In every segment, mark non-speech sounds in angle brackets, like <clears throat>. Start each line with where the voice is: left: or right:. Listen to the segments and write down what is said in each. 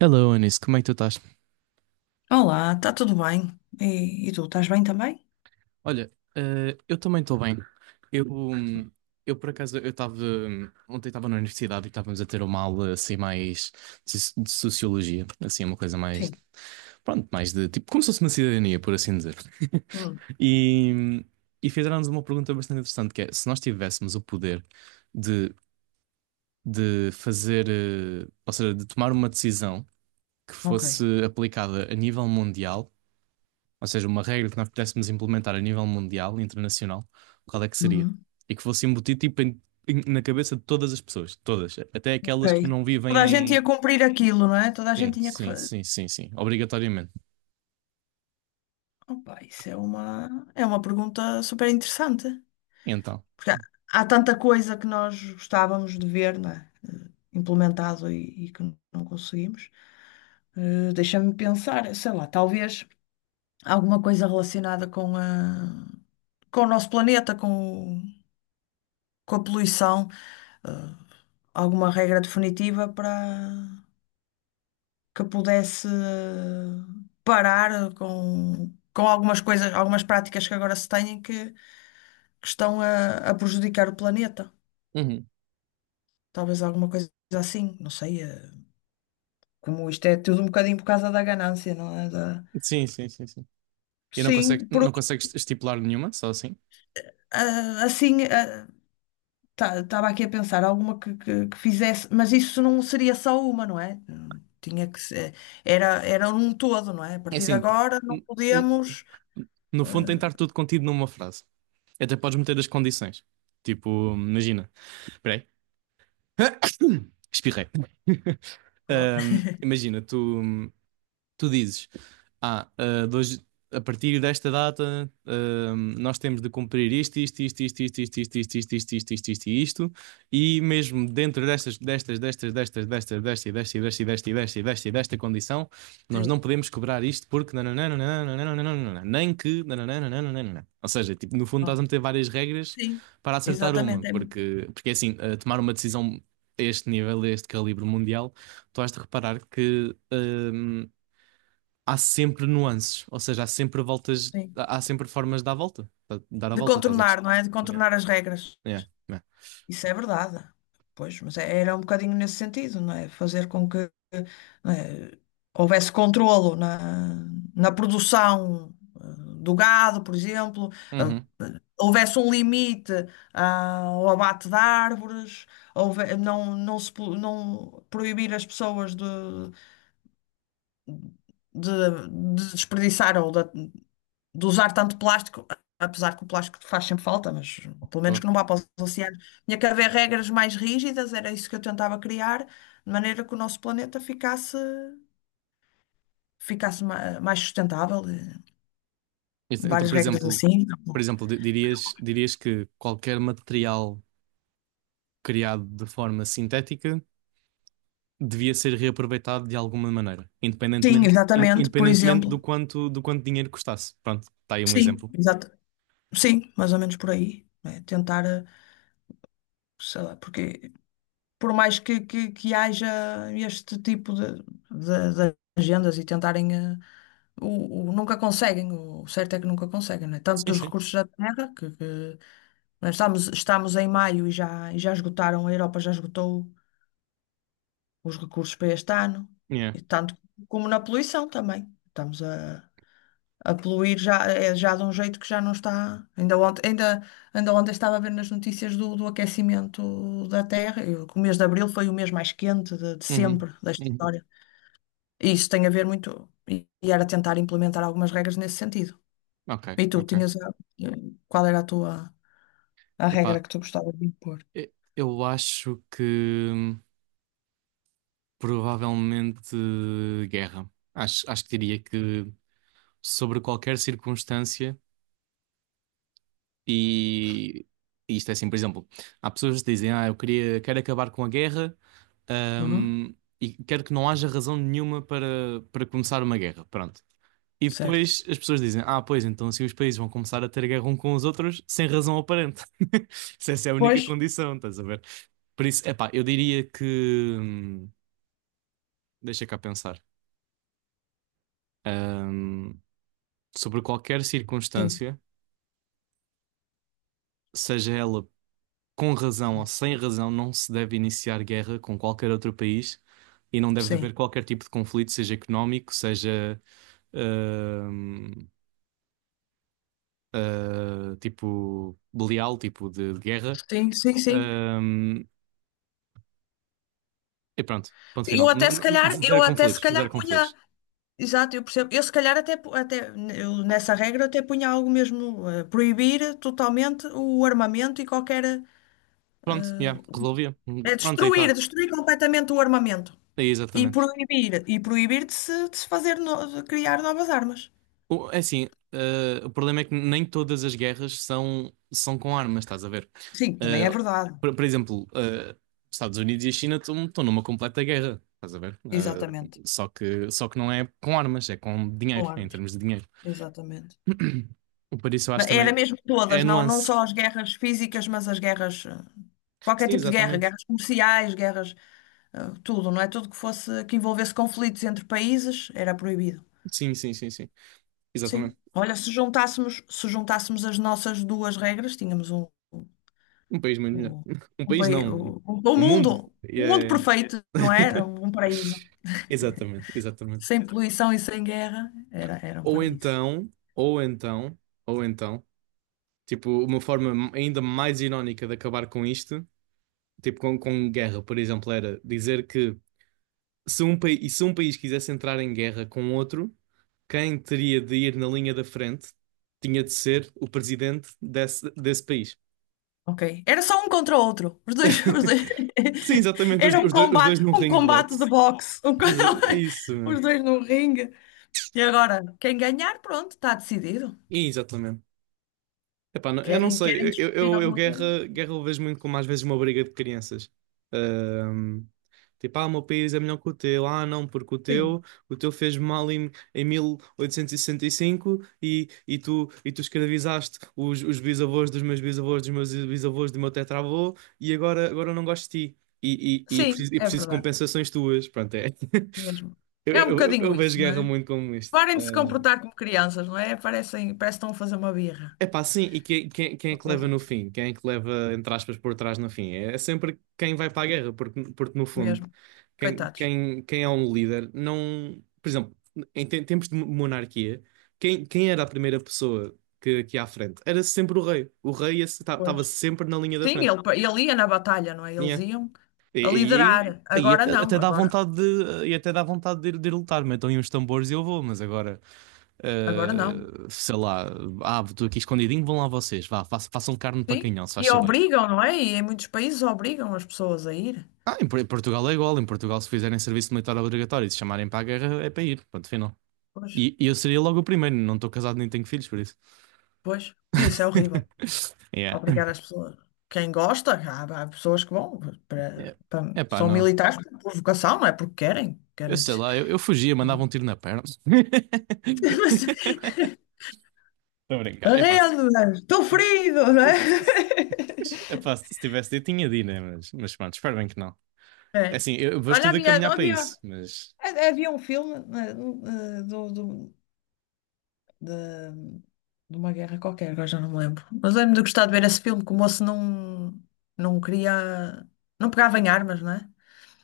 right: Hello, Anis, como é que tu estás?
left: Olá, está tudo bem? E tu, estás bem também?
right: Olha, eu também estou bem. Eu, hum, eu por acaso, ontem estava na universidade e estávamos a ter uma aula assim mais de sociologia, assim uma coisa mais,
left: Sim.
right: pronto, mais de tipo, como se fosse uma cidadania, por assim dizer.
left: Hum.
right: <laughs> E, e fizeram-nos uma pergunta bastante interessante, que é, se nós tivéssemos o poder de, de fazer, ou seja, de tomar uma decisão que
left: Ok.
right: fosse aplicada a nível mundial. Ou seja, uma regra que nós pudéssemos implementar a nível mundial, internacional, qual é que seria?
left: Uhum.
right: E que fosse embutido tipo, na cabeça de todas as pessoas, todas, até aquelas
left: Ok.
right: que não vivem
left: Toda a gente ia
right: em.
left: cumprir aquilo, não é? Toda a gente
right: Sim,
left: tinha que
right: sim,
left: fazer.
right: sim, sim, sim, obrigatoriamente.
left: Opa, isso é uma pergunta super interessante.
right: E então.
left: Porque há tanta coisa que nós gostávamos de ver, não é? Implementado e que não conseguimos. Deixa-me pensar, sei lá, talvez alguma coisa relacionada com o nosso planeta, com a poluição, alguma regra definitiva para que pudesse parar com algumas coisas, algumas práticas que agora se têm que estão a prejudicar o planeta.
right: Uhum.
left: Talvez alguma coisa assim, não sei. Como isto é tudo um bocadinho por causa da ganância, não é? Da.
right: Sim, sim, sim, sim. E não consegues,
left: Sim, por-
right: não consegues estipular nenhuma, só assim.
left: assim, estava aqui a pensar alguma que fizesse, mas isso não seria só uma, não é? Tinha que ser, era um todo, não é? A
right: É
left: partir de
right: assim,
left: agora não
right: n- n-
left: podemos.
right: no fundo tem de estar tudo contido numa frase. Até podes meter as condições. Tipo, imagina. Espera aí. <laughs> <coughs> Espirrei. Imagina, tu dizes, ah, ah, de hoje- a partir desta data, nós temos de cumprir isto, isto, isto, isto, isto, isto, isto, isto, isto, isto, isto, isto, isto, e isto, e mesmo dentro destas, destas, destas, destas, destas, desta, e desta, e desta, e desta, e desta, e desta, e desta condição, nós não
left: Sim,
right: podemos cobrar isto porque nananã, nananã, nananã, nananã, nem que nananã, nananã, nananã. Ou seja, tipo, no fundo estás a meter várias regras
left: sim,
right: para acertar uma,
left: exatamente.
right: porque é assim, tomar uma decisão a este nível, a este calibre mundial, tu has de reparar que há sempre nuances, ou seja, há sempre voltas,
left: Sim.
right: há sempre formas de dar a volta, dar a
left: De
right: volta, estás a
left: contornar,
right: perceber?
left: não é? De
right: Yeah.
left: contornar as regras.
right: É, é.
left: Isso é verdade. Pois, mas era um bocadinho nesse sentido, não é? Fazer com que, não é, houvesse controlo na produção eh, do gado, por exemplo, eh,
right: Uhum.
left: houvesse um limite ao abate de árvores, não, não se po- não proibir as pessoas de, de, de, desperdiçar ou de usar tanto plástico, apesar que o plástico faz sempre falta, mas pelo menos
right: Boa.
left: que não vá para os oceanos. Tinha que haver regras mais rígidas, era isso que eu tentava criar, de maneira que o nosso planeta ficasse, mais sustentável,
right: Isso, então,
left: várias
right: por
left: regras
right: exemplo,
left: assim.
right: por exemplo, dirias que qualquer material criado de forma sintética devia ser reaproveitado de alguma maneira,
left: Sim,
right: independentemente, in-
left: exatamente, por
right: independentemente do
left: exemplo.
right: quanto, do quanto dinheiro custasse. Pronto, está aí um
left: Sim,
right: exemplo.
left: exato. Sim, mais ou menos por aí, né? Tentar, sei lá, porque por mais que, que haja este tipo de, de agendas e tentarem, nunca conseguem, o certo é que nunca conseguem, não é? Tanto
right: Sim,
left: dos
right: sim.
left: recursos da terra, que, nós estamos em maio e já esgotaram, a Europa já esgotou os recursos para este ano,
right: Yeah.
left: e tanto como na poluição também. Estamos a poluir já, é já de um jeito que já não está. Ainda ontem estava a ver nas notícias do aquecimento da Terra, e o mês de Abril foi o mês mais quente de
right: Uhum.
left: sempre da
right: Uhum.
left: história. E isso tem a ver muito, e era tentar implementar algumas regras nesse sentido.
right: Ok,
left: E tu,
right: ok.
left: eh, qual era a regra
right: Epá,
left: que tu gostavas de impor?
right: eu acho que. hum, Provavelmente guerra. Acho que diria que sobre qualquer circunstância, e, e isto é assim, por exemplo, há pessoas que dizem, eu quero acabar com a guerra,
left: Uhum,
right: ahm, e quero que não haja razão nenhuma para começar uma guerra. Pronto. E
left: certo.
right: depois as pessoas dizem, pois, então assim os países vão começar a ter guerra um com os outros sem razão aparente. <laughs> Se essa é a única
left: Pois.
right: condição, estás a ver? Por isso, epá, eu diria que. hum, Deixa cá pensar. hum, Sobre qualquer
left: Sim,
right: circunstância, seja ela com razão ou sem razão, não se deve iniciar guerra com qualquer outro país e não deve
left: sim.
right: haver qualquer tipo de conflito, seja económico, seja ahm, tipo belial, tipo de guerra.
left: Sim, sim, sim.
right: Ahm, e pronto, ponto
left: Eu
right: final.
left: até se calhar, eu
right: Zero
left: até se
right: conflitos,
left: calhar
right: zero
left: punha.
right: conflitos.
left: Exato, eu percebo. Eu se calhar até, até eu, nessa regra eu até punha algo mesmo, proibir totalmente o armamento e qualquer, eh,
right: Pronto, yeah, resolvia.
left: é
right: Pronto, aí
left: destruir,
right: está.
left: destruir completamente o armamento
right: Aí
left: e
right: exatamente.
left: proibir, e proibir de se fazer, de criar novas armas.
right: É assim, o problema é que nem todas as guerras são com armas, estás a ver?
left: Sim,
right: Eh,
left: também é verdade.
right: por exemplo, os Estados Unidos e a China estão numa completa guerra, estás a ver?
left: Exatamente.
right: Só que não é com armas, é com
left: Com
right: dinheiro, é em
left: armas.
right: termos de dinheiro.
left: Exatamente.
right: <clears throat> Por isso eu acho
left: Era
right: também
left: mesmo
right: é
left: todas,
right: a
left: não
right: nuance.
left: só as guerras físicas, mas as guerras, qualquer
right: Sim,
left: tipo de guerra,
right: exatamente.
left: guerras comerciais, guerras, tudo, não é? Tudo que fosse, que envolvesse conflitos entre países era proibido.
right: Sim, sim, sim, sim.
left: Sim.
right: Exatamente.
left: Olha, se juntássemos as nossas duas regras, tínhamos um,
right: Um país muito melhor.
left: um,
right: <laughs> Um
left: um,
right: país
left: pai-
right: não,
left: um- um
right: um mundo.
left: mundo, um mundo
right: É,
left: perfeito, não é? Era? Um paraíso.
right: exatamente, exatamente.
left: Sem poluição e sem guerra, era um
right: Ou
left: paraíso.
right: então, ou então, ou então. Tipo, uma forma ainda mais irónica de acabar com isto, tipo com guerra, por exemplo, era dizer que se um país quisesse entrar em guerra com outro, quem teria de ir na linha da frente tinha de ser o presidente desse país.
left: Ok. Era só um contra o outro. Os dois-
right: <laughs> Sim,
left: <laughs>
right: exatamente, os,
left: Era um
right: os dois, os dois
left: combate,
right: num
left: um
right: ringue de
left: combate de
right: boxe.
left: boxe. Um co-
right: Isso, isso,
left: <laughs>
right: mano.
left: Os dois num ringue. E agora, quem ganhar, pronto, está decidido.
right: Exatamente. Epá, eu não
left: Querem
right: sei, eu,
left: discutir
right: eu, eu
left: alguma coisa?
right: guerra eu vejo muito como às vezes uma briga de crianças. Ahm, tipo, o meu país é melhor que o teu, não, porque o
left: Sim.
right: teu, o teu fez mal em, 1865 e, sessenta e cinco e tu escravizaste os bisavós dos meus bisavós, dos meus bisavós, do meu tetravô e agora eu não gosto de ti e, e, e,
left: Sim,
right: preciso, e
left: é
right: preciso de
left: verdade.
right: compensações tuas. Pronto, é. <laughs>
left: Mesmo.
right: Eu,
left: É um
right: eu, eu
left: bocadinho
right: eu vejo
left: isso, não
right: guerra
left: é?
right: muito como isto.
left: Parem de se comportar como crianças, não é? Parece que estão a fazer uma birra
right: Epá, sim, e quem é que
left: para os
right: leva no
left: outros.
right: fim? Quem é que leva, entre aspas, por trás no fim? É é sempre quem vai para a guerra, porque no fundo,
left: Mesmo.
right: quem,
left: Coitados.
right: quem, quem é um líder não. Por exemplo, em tempos de monarquia, quem era a primeira pessoa que ia à frente? Era sempre o rei. O rei estava
left: Pois.
right: sempre na linha da
left: Sim,
right: frente.
left: ele ia na batalha, não é? Eles
right: Yeah.
left: iam
right: E,
left: a
right: e aí,
left: liderar.
right: aí
left: Agora
right: até,
left: não,
right: até dá
left: agora,
right: vontade de ir lutar. Metam aí uns tambores e eu vou, mas agora.
left: agora não.
right: Sei lá, estou aqui escondidinho, vão lá vocês, vá, façam carne para
left: Sim.
right: canhão, se faz
left: E
right: favor.
left: obrigam, não é? E em muitos países obrigam as pessoas a ir.
right: Em Portugal é igual, em Portugal se fizerem serviço militar obrigatório e se chamarem para a guerra é para ir, ponto final.
left: Pois,
right: E eu seria logo o primeiro, não estou casado nem tenho filhos, por isso.
left: pois. Isso é horrível.
right: <laughs> Yeah.
left: Obrigar as pessoas. Quem gosta, há, pessoas que vão,
right: É É pá,
left: são
right: não.
left: militares por vocação, não é? Porque querem.
right: Eu
left: Querem.
right: sei lá, eu fugia, mandava um tiro na perna. <laughs>
left: <laughs>
right: Estou a brincar,
left: Mas,
right: é pá.
left: arrendo, não é? Estou ferido, não é?
right: Se,
left: <laughs>
right: É pá, se tivesse, eu tinha de ir, né? Mas pronto, espero bem que não. É
left: É.
right: assim, eu vou
left: Olha,
right: tudo a
left: havia,
right: caminhar para
left: havia,
right: isso, mas.
left: havia um filme eh, eh, do, do- de, de uma guerra qualquer, agora já não me lembro. Mas lembro de gostar de ver esse filme, que o moço não, não queria, não pegava em armas, não é?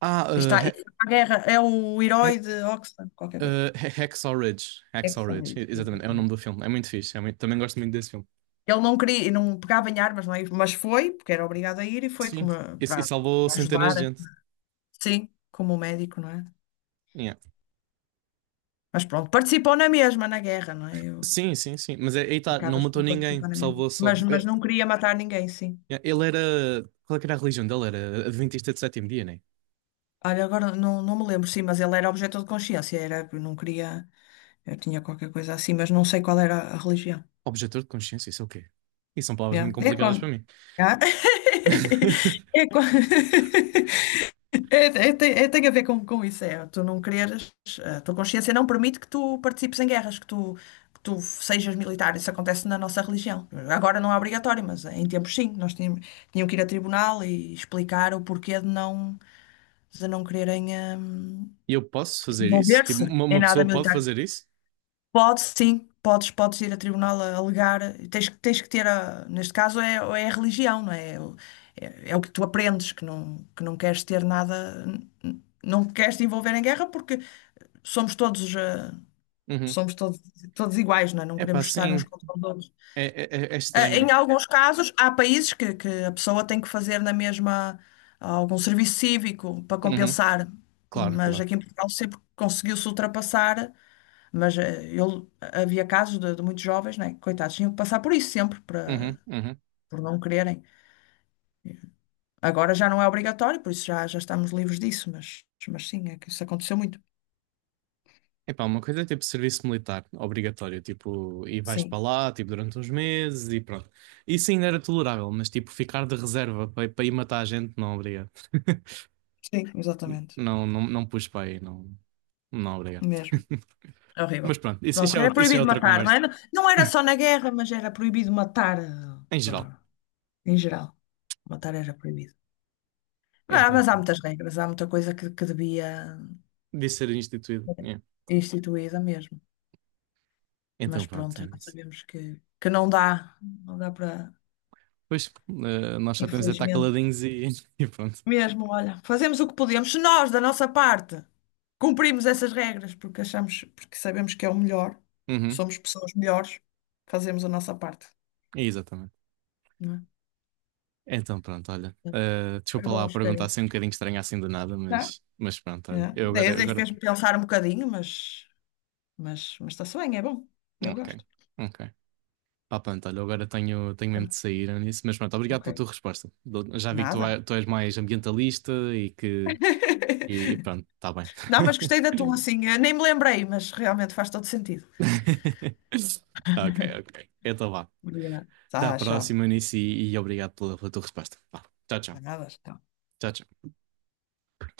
right: Ah,
left: E
right: uh,
left: Está,
right: He-
left: e a guerra é o
right: He-
left: herói de Oxford, qualquer coisa.
right: Hacksaw Ridge. Hacksaw
left: Exxon,
right: Ridge, e- exatamente, é o nome do
left: exatamente.
right: filme. É muito fixe, também gosto muito desse filme.
left: Ele não queria, não pegava em armas, não é? Mas foi, porque era obrigado a ir, e foi
right: Sim,
left: como,
right: e
left: para,
right: salvou
left: para
right: centenas de
left: ajudar,
right: gente.
left: sim, como médico, não é?
right: Yeah.
left: Mas pronto, participou na mesma, na guerra, não é? Eu,
right: Sim, sim, sim. Mas é, aí tá, não
left: acabas
right: matou
left: por
right: ninguém,
left: participar na mesma.
right: salvou só.
left: Mas não queria matar ninguém, sim.
right: Yeah, ele era. Qual é que era a religião dele? Era Adventista de sétimo dia, né?
left: Olha, agora não, não me lembro, sim, mas ele era objeto de consciência, era, eu não queria, eu tinha qualquer coisa assim, mas não sei qual era a religião.
right: Objetor de consciência, isso é o quê? Isso são palavras muito
left: Yeah. É
right: complicadas para
left: quando.
right: mim.
left: Ah. <laughs>
right: <laughs>
left: É quando. <laughs> É, tem a ver com, isso, tu não quereres, a tua consciência não permite que tu participes em guerras, que tu sejas militar, isso acontece na nossa religião. Agora não é obrigatório, mas em tempos sim, nós tínhamos, tinham que ir a tribunal e explicar o porquê de não quererem hum,
right: E eu posso fazer isso? Tipo,
left: envolver-se em
right: uma
left: nada
right: pessoa pode
left: militar.
right: fazer isso?
left: Pode, sim, podes, ir a tribunal a alegar, tens, tens que ter, neste caso, é, a religião, não é? É o que tu aprendes, que não queres ter nada, não queres te envolver em guerra porque somos todos, eh,
right: Uhum.
left: somos todos, todos iguais, não é? Não
right: É pá,
left: queremos estar uns
right: sim.
left: contra os outros.
right: É, é, é
left: Em
right: estranho.
left: alguns casos, há países que, a pessoa tem que fazer na mesma algum serviço cívico para
right: Uhum.
left: compensar,
right: Claro,
left: mas
right: claro.
left: aqui em Portugal sempre conseguiu-se ultrapassar. Mas ele, havia casos de, muitos jovens, né? Coitados, tinham que passar por isso sempre,
right: Uhum. Uhum.
left: por não quererem. Agora já não é obrigatório, por isso já, estamos livres disso, mas sim, é que isso aconteceu muito.
right: Epá, uma coisa é tipo serviço militar, obrigatório, tipo, e vais para
left: Sim,
right: lá, tipo, durante uns meses e pronto. Isso ainda era tolerável, mas tipo, ficar de reserva para ir matar a gente, não, obrigado.
left: sim, exatamente.
right: Não, não, não pus para aí, não, não, obrigado.
left: Mesmo.
right: <laughs>
left: É horrível.
right: Mas pronto,
left: Pronto, era
right: isso é
left: proibido
right: outra
left: matar, não é?
right: conversa,
left: Não era só na guerra, mas era proibido matar
right: em geral.
left: em geral. Matar era proibido.
right: Então,
left: Mas há
right: pronto.
left: muitas regras, há muita coisa que, devia
right: Disse ser instituído, yeah.
left: instituída mesmo.
right: Então
left: Mas
right: pronto, é
left: pronto, já
right: isso.
left: sabemos que não dá, para.
right: Pois, nós só temos de estar
left: Infelizmente.
right: caladinhos e, <laughs> e pronto.
left: Mesmo, olha, fazemos o que podemos. Se nós, da nossa parte, cumprimos essas regras porque achamos, porque sabemos que é o melhor,
right: Uhum,
left: somos pessoas melhores, fazemos a nossa parte,
right: exatamente.
left: não é?
right: Então pronto, olha.
left: Foi
right: Desculpa
left: bom,
right: lá
left: espero.
right: perguntar assim um bocadinho estranho assim do nada,
left: Não?
right: mas pronto, olha.
left: É.
right: Eu
left: Daí
right: agora, agora.
left: fez-me pensar um bocadinho, mas, mas está-se bem, é bom. Eu
right: Ok,
left: gosto.
right: ok. Ah, pronto, olha, eu agora tenho mesmo
left: Ah,
right: de sair nisso, mas pronto, obrigado
left: Ok.
right: pela tua resposta. Já vi que
left: Nada.
right: tu és mais ambientalista e que. E
left: <laughs>
right: pronto, está bem.
left: Não, mas gostei da tua, assim, nem me lembrei, mas realmente faz todo sentido.
right: <laughs> Ok, ok. Então vá.
left: Obrigada.
right: Até à
left: Tá, tchau.
right: próxima nisso e obrigado pela tua resposta. Vá. Tchau, tchau.
left: Nada, tchau.
right: Tchau, tchau.